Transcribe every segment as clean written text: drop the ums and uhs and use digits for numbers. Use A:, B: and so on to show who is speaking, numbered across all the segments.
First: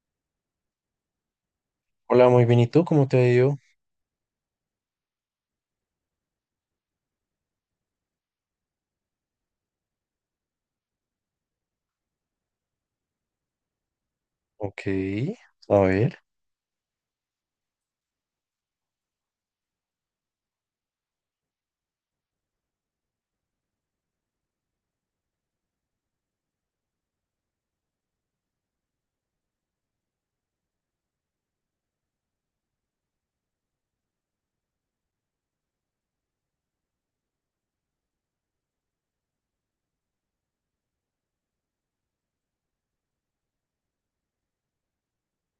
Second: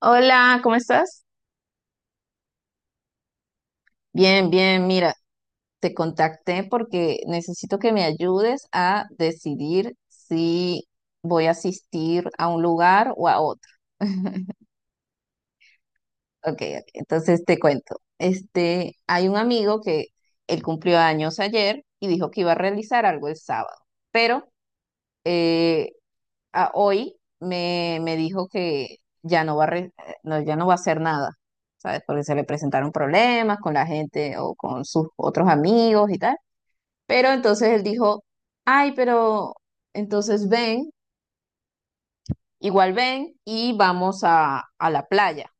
A: Hola, ¿cómo estás?
B: Hola, muy bien. ¿Y tú? ¿Cómo te ha ido?
A: Bien, bien, mira, te contacté porque necesito que me ayudes a decidir si voy a asistir a un lugar o a otro.
B: Ok. A ver.
A: Ok, ok, entonces te cuento. Este, hay un amigo que él cumplió años ayer y dijo que iba a realizar algo el sábado, pero eh, hoy me dijo que ya no va a re- no, ya no va a hacer nada, ¿sabes? Porque se le presentaron problemas con la gente o con sus otros amigos y tal. Pero entonces él dijo, ay, pero entonces ven, igual ven y vamos a la playa.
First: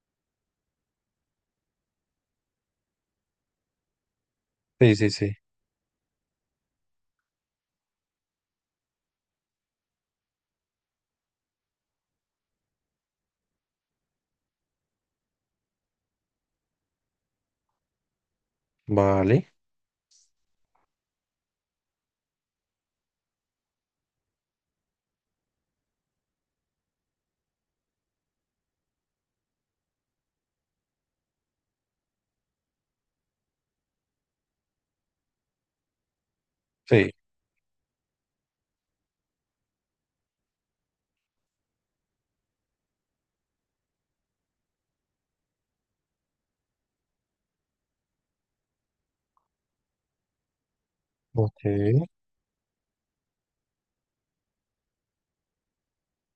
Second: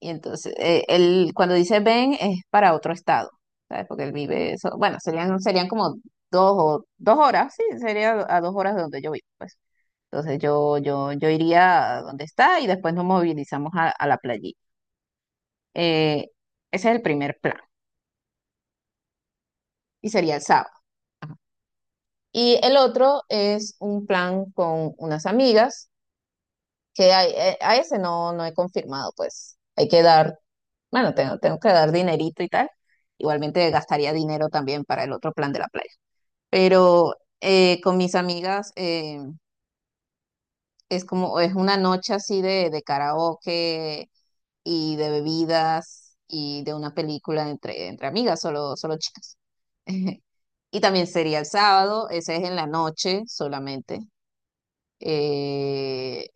A: Y entonces él cuando dice ven es para otro estado, ¿sabes? Porque él vive eso,
B: Sí,
A: bueno,
B: sí, sí.
A: serían como 2 o 2 horas, sí, sería a 2 horas de donde yo vivo, pues. Entonces yo iría a donde está y después nos movilizamos a la playita. Eh, ese es el primer plan
B: Vale.
A: y sería el sábado. Y el otro es un plan con unas amigas que ese no, no he confirmado, pues hay que dar, bueno, tengo que dar dinerito y tal. Igualmente gastaría dinero también para el otro plan de la playa.
B: Sí.
A: Pero con mis amigas es como, es una noche así de karaoke y de bebidas y de una película entre amigas, solo, solo chicas. Y también sería el
B: Ok.
A: sábado, ese es en la noche solamente. Eh,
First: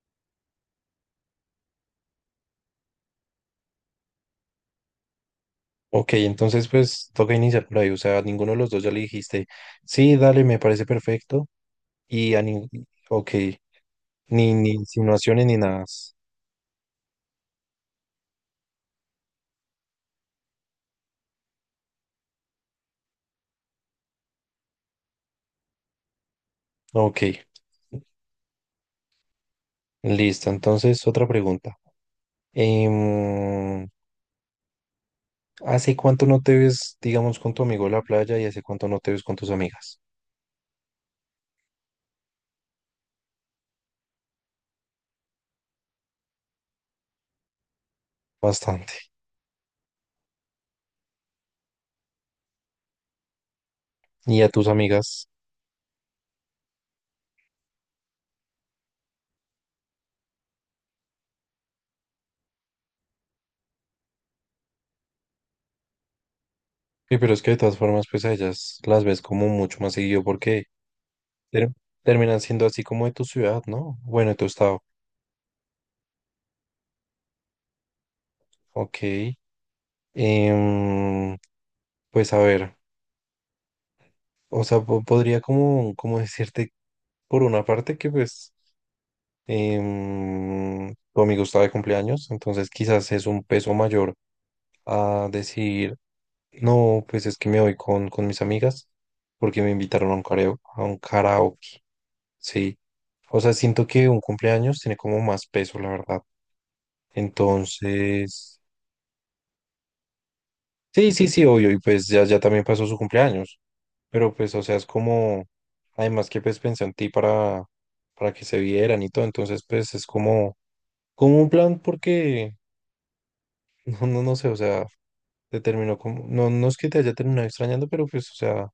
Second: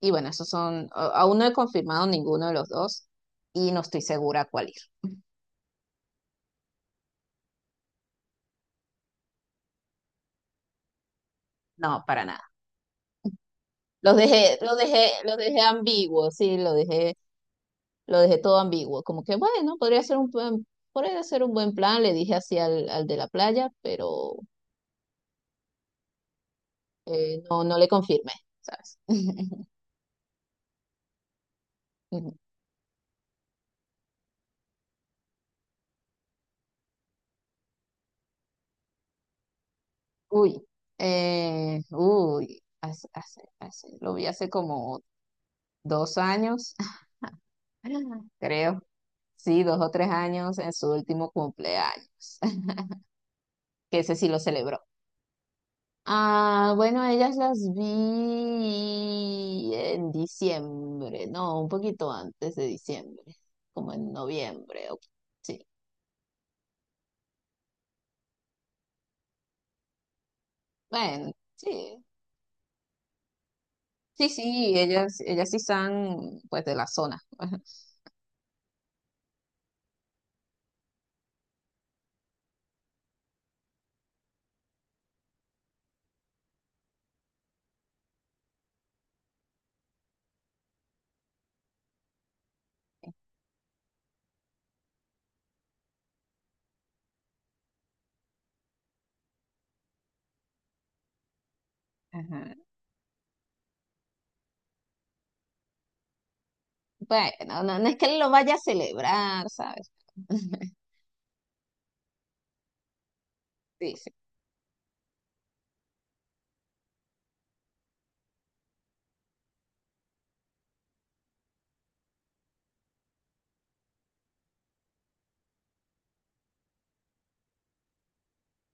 A: y bueno, esos son, aún no he confirmado ninguno de los dos y no estoy segura a cuál ir.
B: Ok, entonces pues toca iniciar por ahí. O sea, a ninguno de los dos ya le dijiste, sí, dale, me parece perfecto.
A: No, para
B: Y a
A: nada.
B: ni... Ok. Ni, ni
A: Los
B: insinuaciones ni
A: dejé
B: nada.
A: ambiguos, sí, lo dejé todo ambiguo. Como que bueno, podría ser un buen plan, le dije así al de la playa, pero
B: Ok.
A: no, no le confirmé, ¿sabes?
B: Listo. Entonces, otra pregunta.
A: Mm,
B: Em, ¿Hace cuánto no te ves, digamos, con tu amigo en la playa y hace cuánto no te ves con tus amigas?
A: Uy, uy, lo vi hace como 2 años, creo,
B: Bastante.
A: sí, 2 o 3 años en su último cumpleaños, que ese sí lo
B: ¿Y a tus
A: celebró.
B: amigas?
A: Ah, bueno, ellas las vi en diciembre, no, un poquito antes de diciembre, como en noviembre, sí,
B: Sí, pero es que de todas formas, pues a ellas las ves como mucho más seguido porque
A: bueno,
B: ter-
A: sí,
B: terminan siendo así como de tu ciudad, ¿no?
A: sí,
B: Bueno, de tu
A: sí,
B: estado.
A: ellas sí están pues de la zona.
B: Ok. Em, pues a ver, o sea, podría como, como decirte por una parte que pues tu amigo está de cumpleaños, entonces quizás es un peso mayor a decir, no, pues es que me voy con mis amigas porque me invitaron a un karaoke, a un karaoke.
A: Ajá.
B: Sí, o sea, siento que un cumpleaños tiene como más peso, la verdad.
A: Bueno, no, no es que lo vaya a
B: Entonces,
A: celebrar, ¿sabes?
B: sí, sí, sí, obvio, y pues ya, ya también pasó su cumpleaños,
A: Sí, sí.
B: pero pues, o sea, es como, además que pues pensé en ti para que se vieran y todo, entonces pues es como, como un plan porque, no, no, no sé, o sea, te terminó como, no, no es que te haya terminado extrañando, pero pues, o sea,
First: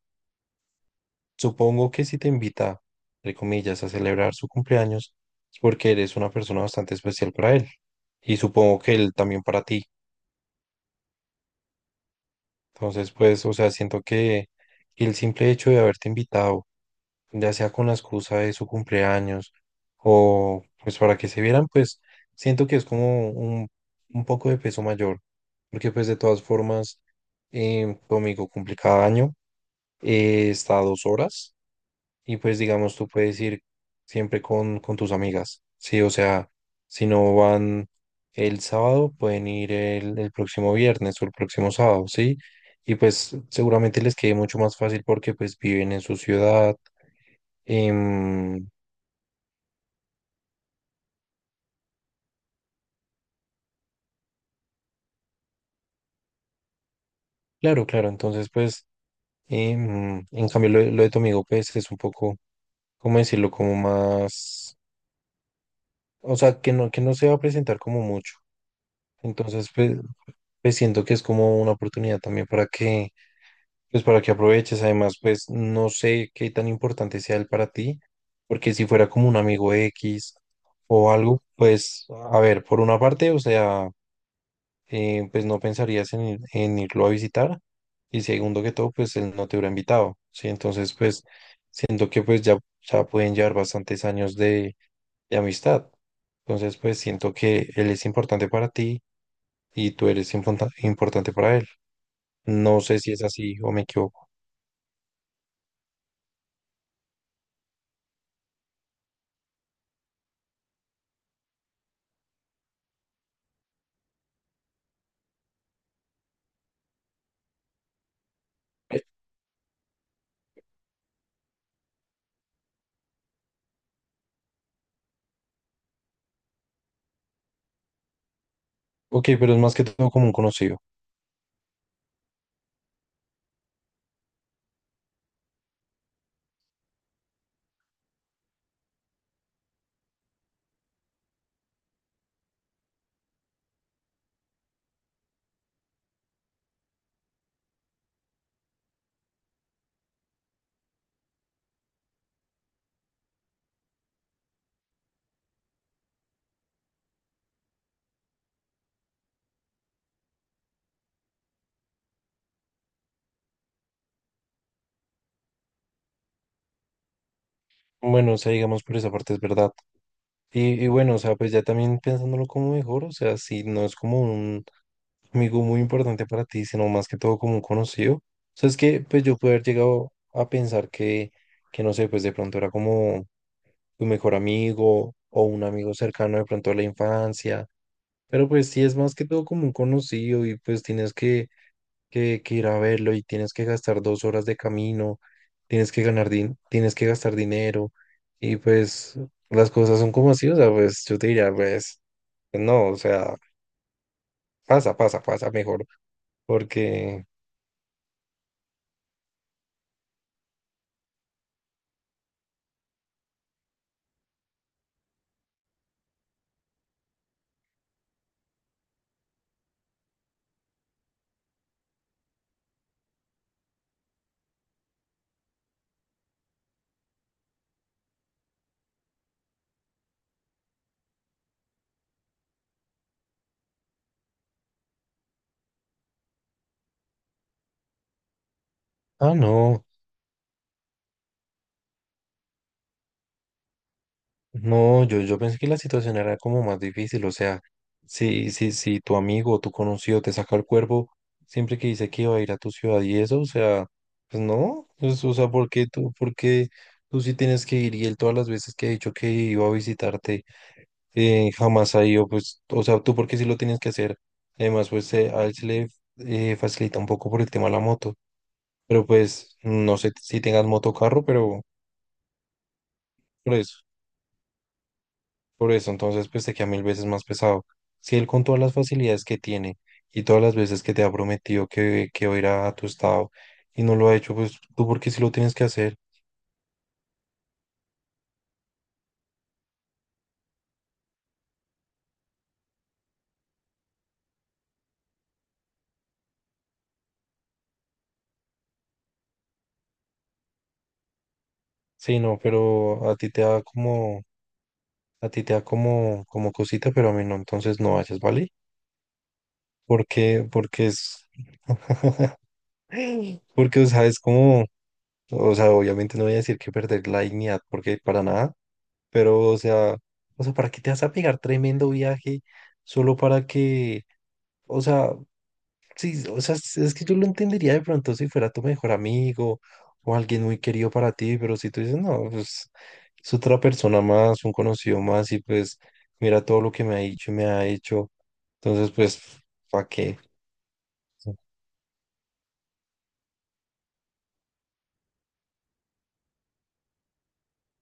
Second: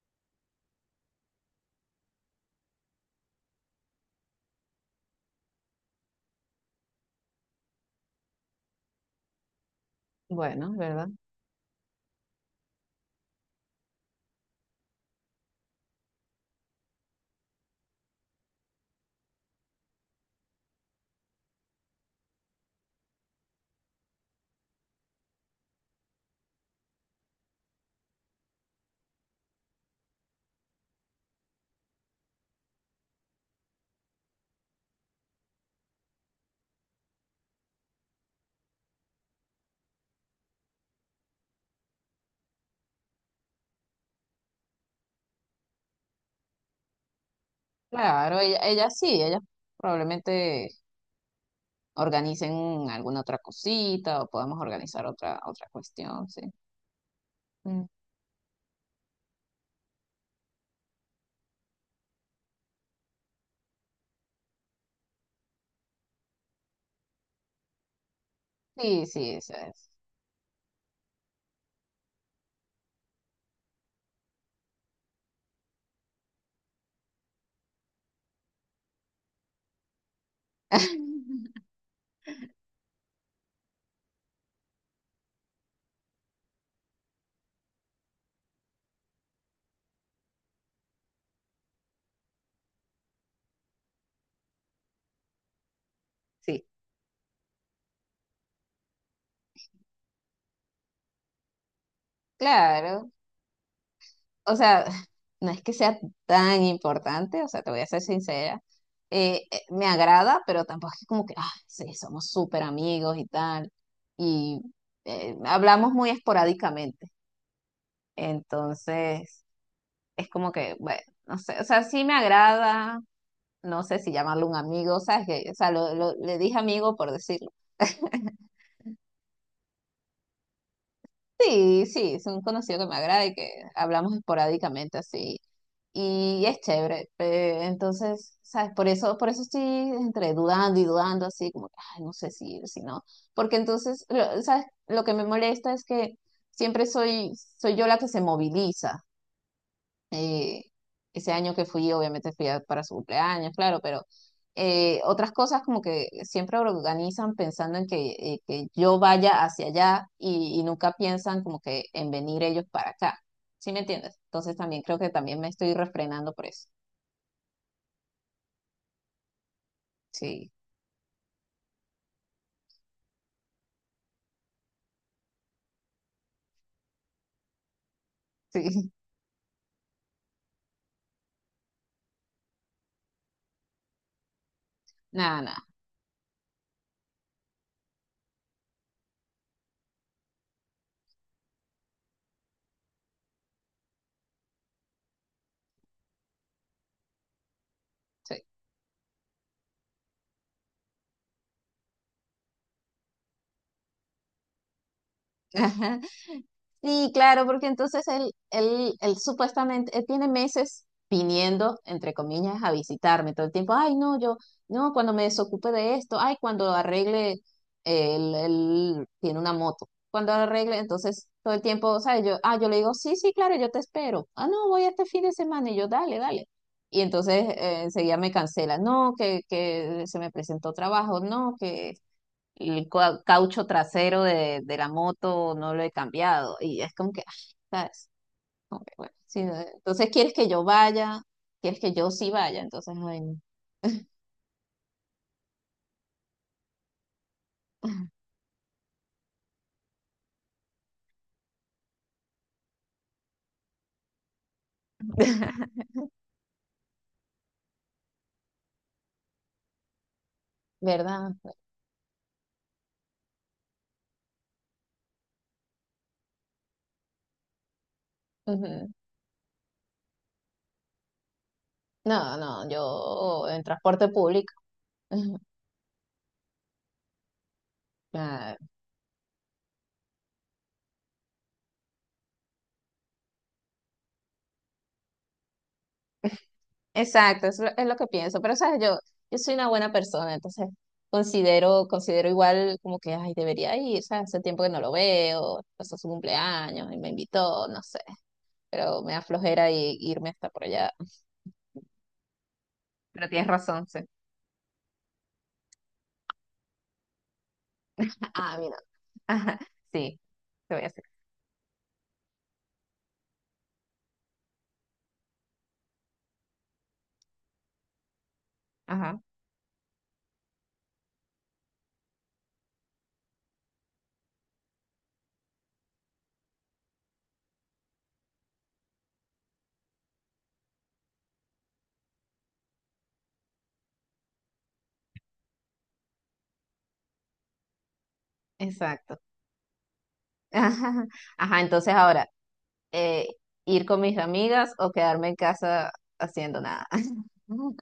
B: supongo que si te invita, entre comillas, a celebrar su cumpleaños, es porque eres una persona bastante especial para él. Y supongo que él también para ti.
A: Bueno, ¿verdad?
B: Entonces, pues, o sea, siento que el simple hecho de haberte invitado, ya sea con la excusa de su cumpleaños o pues para que se vieran, pues siento que es como un poco de peso mayor. Porque pues de todas formas, tu amigo cumple cada año, está a 2 horas. Y pues digamos, tú puedes ir siempre con tus amigas, ¿sí? O sea, si no van el sábado, pueden ir el próximo viernes o el próximo sábado, ¿sí? Y pues seguramente les quede mucho más fácil porque pues viven en su ciudad.
A: Claro,
B: em,
A: ella sí, ella probablemente organicen alguna otra cosita o podemos organizar otra cuestión, sí. Mm,
B: claro, claro, entonces pues, en cambio lo de tu amigo pues es un poco, ¿cómo decirlo? Como más, o sea, que no se va a presentar como mucho.
A: Sí, sí, eso
B: Entonces
A: es.
B: pues, pues siento que es como una oportunidad también para que pues para que aproveches, además, pues no sé qué tan importante sea él para ti, porque si fuera como un amigo X o algo, pues a ver, por una parte, o sea, pues no pensarías en, en irlo a visitar y segundo que todo, pues él no te hubiera invitado, ¿sí? Entonces, pues siento que pues ya, ya pueden llevar bastantes años de amistad.
A: Sí.
B: Entonces, pues siento que él es importante para ti y tú eres importante para él. No sé
A: Claro,
B: si es así o me equivoco.
A: o sea, no es que sea tan importante, o sea, te voy a ser sincera. Me agrada, pero tampoco es que como que, ah, sí, somos súper amigos y tal. Y hablamos muy esporádicamente. Entonces, es como que, bueno, no sé, o sea, sí me agrada, no sé si llamarlo un amigo, o sea, es que, o sea, le dije amigo por decirlo.
B: Ok, pero es más que todo como un conocido.
A: Sí, sí, es un conocido que me agrada y que hablamos esporádicamente así. Y es chévere, entonces, ¿sabes? Por eso estoy entre dudando y dudando así, como que, ay, no sé si ir, si no. Porque entonces, ¿sabes? Lo que me molesta es que siempre soy yo la que se moviliza. eh, Ese año que fui, obviamente para su cumpleaños, claro, pero otras cosas como que siempre organizan pensando en que yo vaya hacia allá y nunca piensan como que en venir ellos para acá. ¿Sí me entiendes? Entonces también creo que también me estoy refrenando por eso.
B: Bueno, o sea, digamos por esa parte es verdad.
A: Sí,
B: Y bueno, o sea, pues ya también pensándolo como mejor, o sea, si no es como un amigo muy importante para ti, sino más que todo como un conocido. O sea, es
A: sí,
B: que pues yo pude haber llegado a pensar que no sé, pues de pronto era como tu mejor amigo
A: nada,
B: o un
A: nada,
B: amigo cercano de pronto a la infancia. Pero pues sí es más que todo como un conocido y pues tienes que ir a verlo y tienes que gastar 2 horas de camino, tienes que tienes que gastar dinero
A: sí.
B: y pues las cosas son como así, o sea, pues yo te diría, pues no, o sea, pasa, pasa, pasa mejor,
A: Sí,
B: porque,
A: claro, porque entonces él supuestamente, él tiene meses viniendo, entre comillas, a visitarme todo el tiempo. Ay, no, yo, no, cuando me desocupe de esto, ay, cuando arregle, él tiene una moto. Cuando arregle, entonces todo el tiempo, ¿sabes? Yo, ah, yo le digo, sí, sí, claro, yo te espero. Ah, no, voy este fin de semana y yo, dale, dale. Y entonces enseguida me cancela, no, que se me presentó trabajo, no, que caucho trasero de la moto no lo he cambiado. Y es como que, ah, ¿sabes? Como que, bueno,
B: ah,
A: sí,
B: no.
A: entonces, ¿quieres que yo vaya? ¿Quieres que yo sí vaya? Entonces, ay, no.
B: No, yo pensé que la situación era como más difícil, o sea, si, si, si tu amigo o tu conocido te saca el cuerpo siempre que dice que iba a ir a tu ciudad y eso, o sea, pues no, pues, o sea, por qué tú sí tienes que ir y él todas las veces que ha dicho que iba a visitarte
A: ¿Verdad?
B: jamás ha ido, pues, o sea, tú por qué sí lo tienes que hacer, además, pues a él se le facilita un poco por el tema de la moto,
A: Ujú.
B: pero pues no sé si tengas moto o carro, pero
A: No, no, yo
B: por
A: en
B: eso.
A: transporte público. Ujú.
B: Por eso, entonces, pues te queda mil veces más pesado. Si él con
A: Claro.
B: todas las facilidades que tiene y todas las veces que te ha prometido que va a ir a tu estado y no lo ha hecho, pues tú porque sí lo tienes que hacer.
A: Exacto, es lo que pienso. Pero, ¿sabes? Yo soy una buena persona, entonces considero igual como que, ay, debería ir, ¿sabes? Hace tiempo que no lo veo, pasó su cumpleaños y me invitó, no sé. Pero me da flojera y, irme hasta por allá.
B: Sí, no, pero a ti
A: Pero
B: te
A: tienes
B: da
A: razón, sí.
B: como, a ti te da como, como cosita, pero a mí no, entonces no vayas, ¿vale?
A: Ah, mira. Ajá, sí,
B: Porque,
A: te voy
B: porque
A: a hacer.
B: es, porque, o sea, es como, o sea, obviamente no voy a decir que perder la dignidad, porque para nada,
A: Ajá,
B: pero, o sea, ¿para qué te vas a pegar tremendo viaje solo para que o sea, sí, o sea, es que yo lo entendería de pronto si fuera tu mejor amigo o alguien muy querido para ti, pero si tú dices, no, pues es otra persona más, un conocido más y pues mira todo lo que me ha dicho y me ha hecho, entonces pues,
A: exacto.
B: ¿para qué?
A: Ajá, ajá, entonces ahora, eh, ir con mis amigas o quedarme en casa haciendo nada.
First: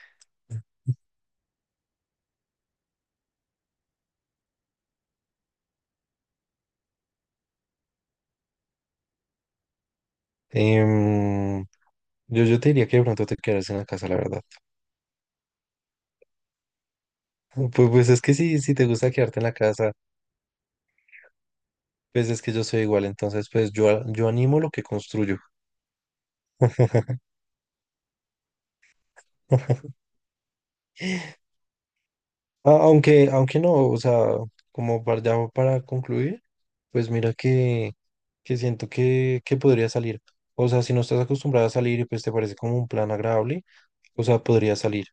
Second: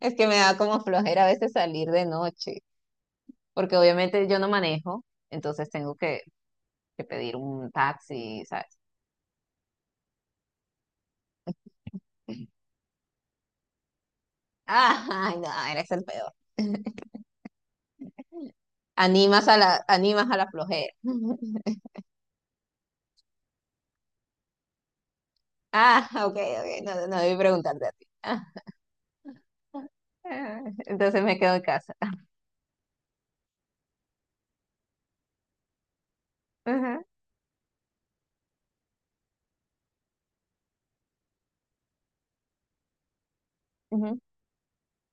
A: Es que me da como flojera a veces salir de noche, porque obviamente yo no manejo, entonces tengo que, pedir un taxi, ¿sabes?
B: Em, yo, yo te diría que de pronto te quedas en la casa, la verdad.
A: Ay, no, eres el peor.
B: Pues, pues es que sí, si te gusta quedarte en la casa,
A: Animas a la flojera.
B: pues es que yo soy igual, entonces pues yo animo lo que construyo.
A: Ah, ok, ok, no, no debí preguntarte a ti. Ah, ah, entonces me quedo en casa.
B: Aunque, aunque no, o sea, como ya para concluir,
A: Ajá,
B: pues mira que siento que podría salir. O sea, si no estás acostumbrada a salir y pues te parece como un plan agradable,
A: ujú.
B: o sea, podría salir.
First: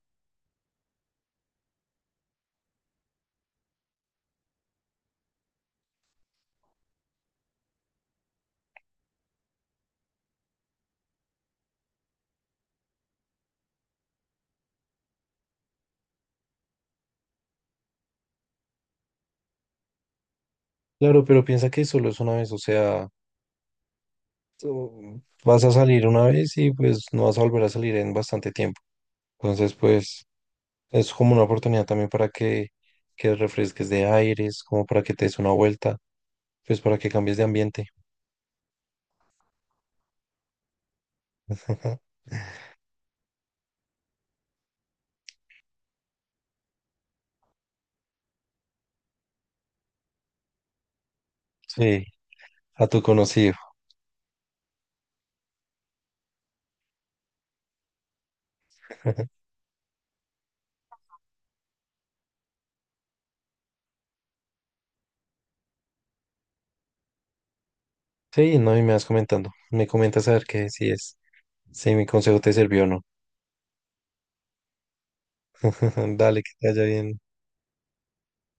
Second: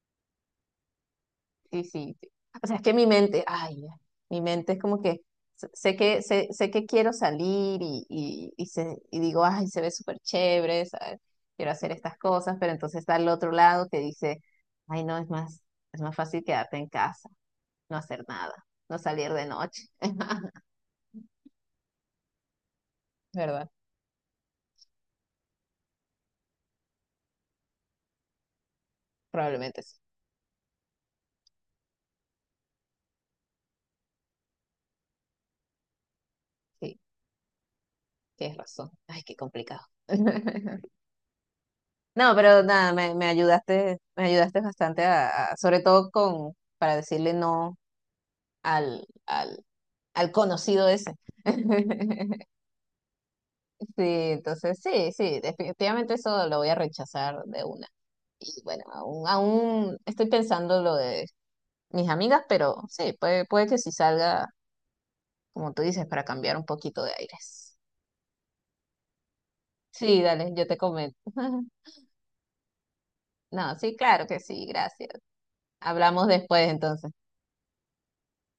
A: Sí, sí, sí. O sea, es que mi mente, ay, mi mente es como que sé que quiero salir y digo, ay, se ve súper chévere, ¿sabes? Quiero hacer estas cosas, pero entonces está al otro lado que dice, ay, no, es más fácil quedarte en casa, no hacer nada, no salir de noche.
B: Claro, pero piensa que solo es una vez, o sea,
A: ¿Verdad?
B: tú vas a salir una vez y pues no vas a volver a salir en bastante tiempo. Entonces,
A: Probablemente sí.
B: pues es como una oportunidad también para que refresques de aires, como para que te des una vuelta, pues
A: Sí,
B: para que cambies de ambiente.
A: tienes razón. Ay, qué complicado. No, pero nada, me ayudaste bastante sobre todo con, para decirle no al, al, al conocido ese.
B: Sí, a tu conocido.
A: Sí, entonces sí, sí, definitivamente eso lo voy a rechazar de una. Y bueno, aún estoy pensando lo de mis amigas, pero sí, puede que sí salga, como tú dices, para cambiar un poquito de aires.
B: Sí, no, y me vas comentando. Me
A: Sí,
B: comentas a ver
A: dale, yo
B: qué
A: te
B: si
A: comento.
B: es, si mi consejo te sirvió o no.
A: No, sí, claro que sí, gracias. Hablamos
B: Dale, que
A: después
B: te vaya
A: entonces.
B: bien.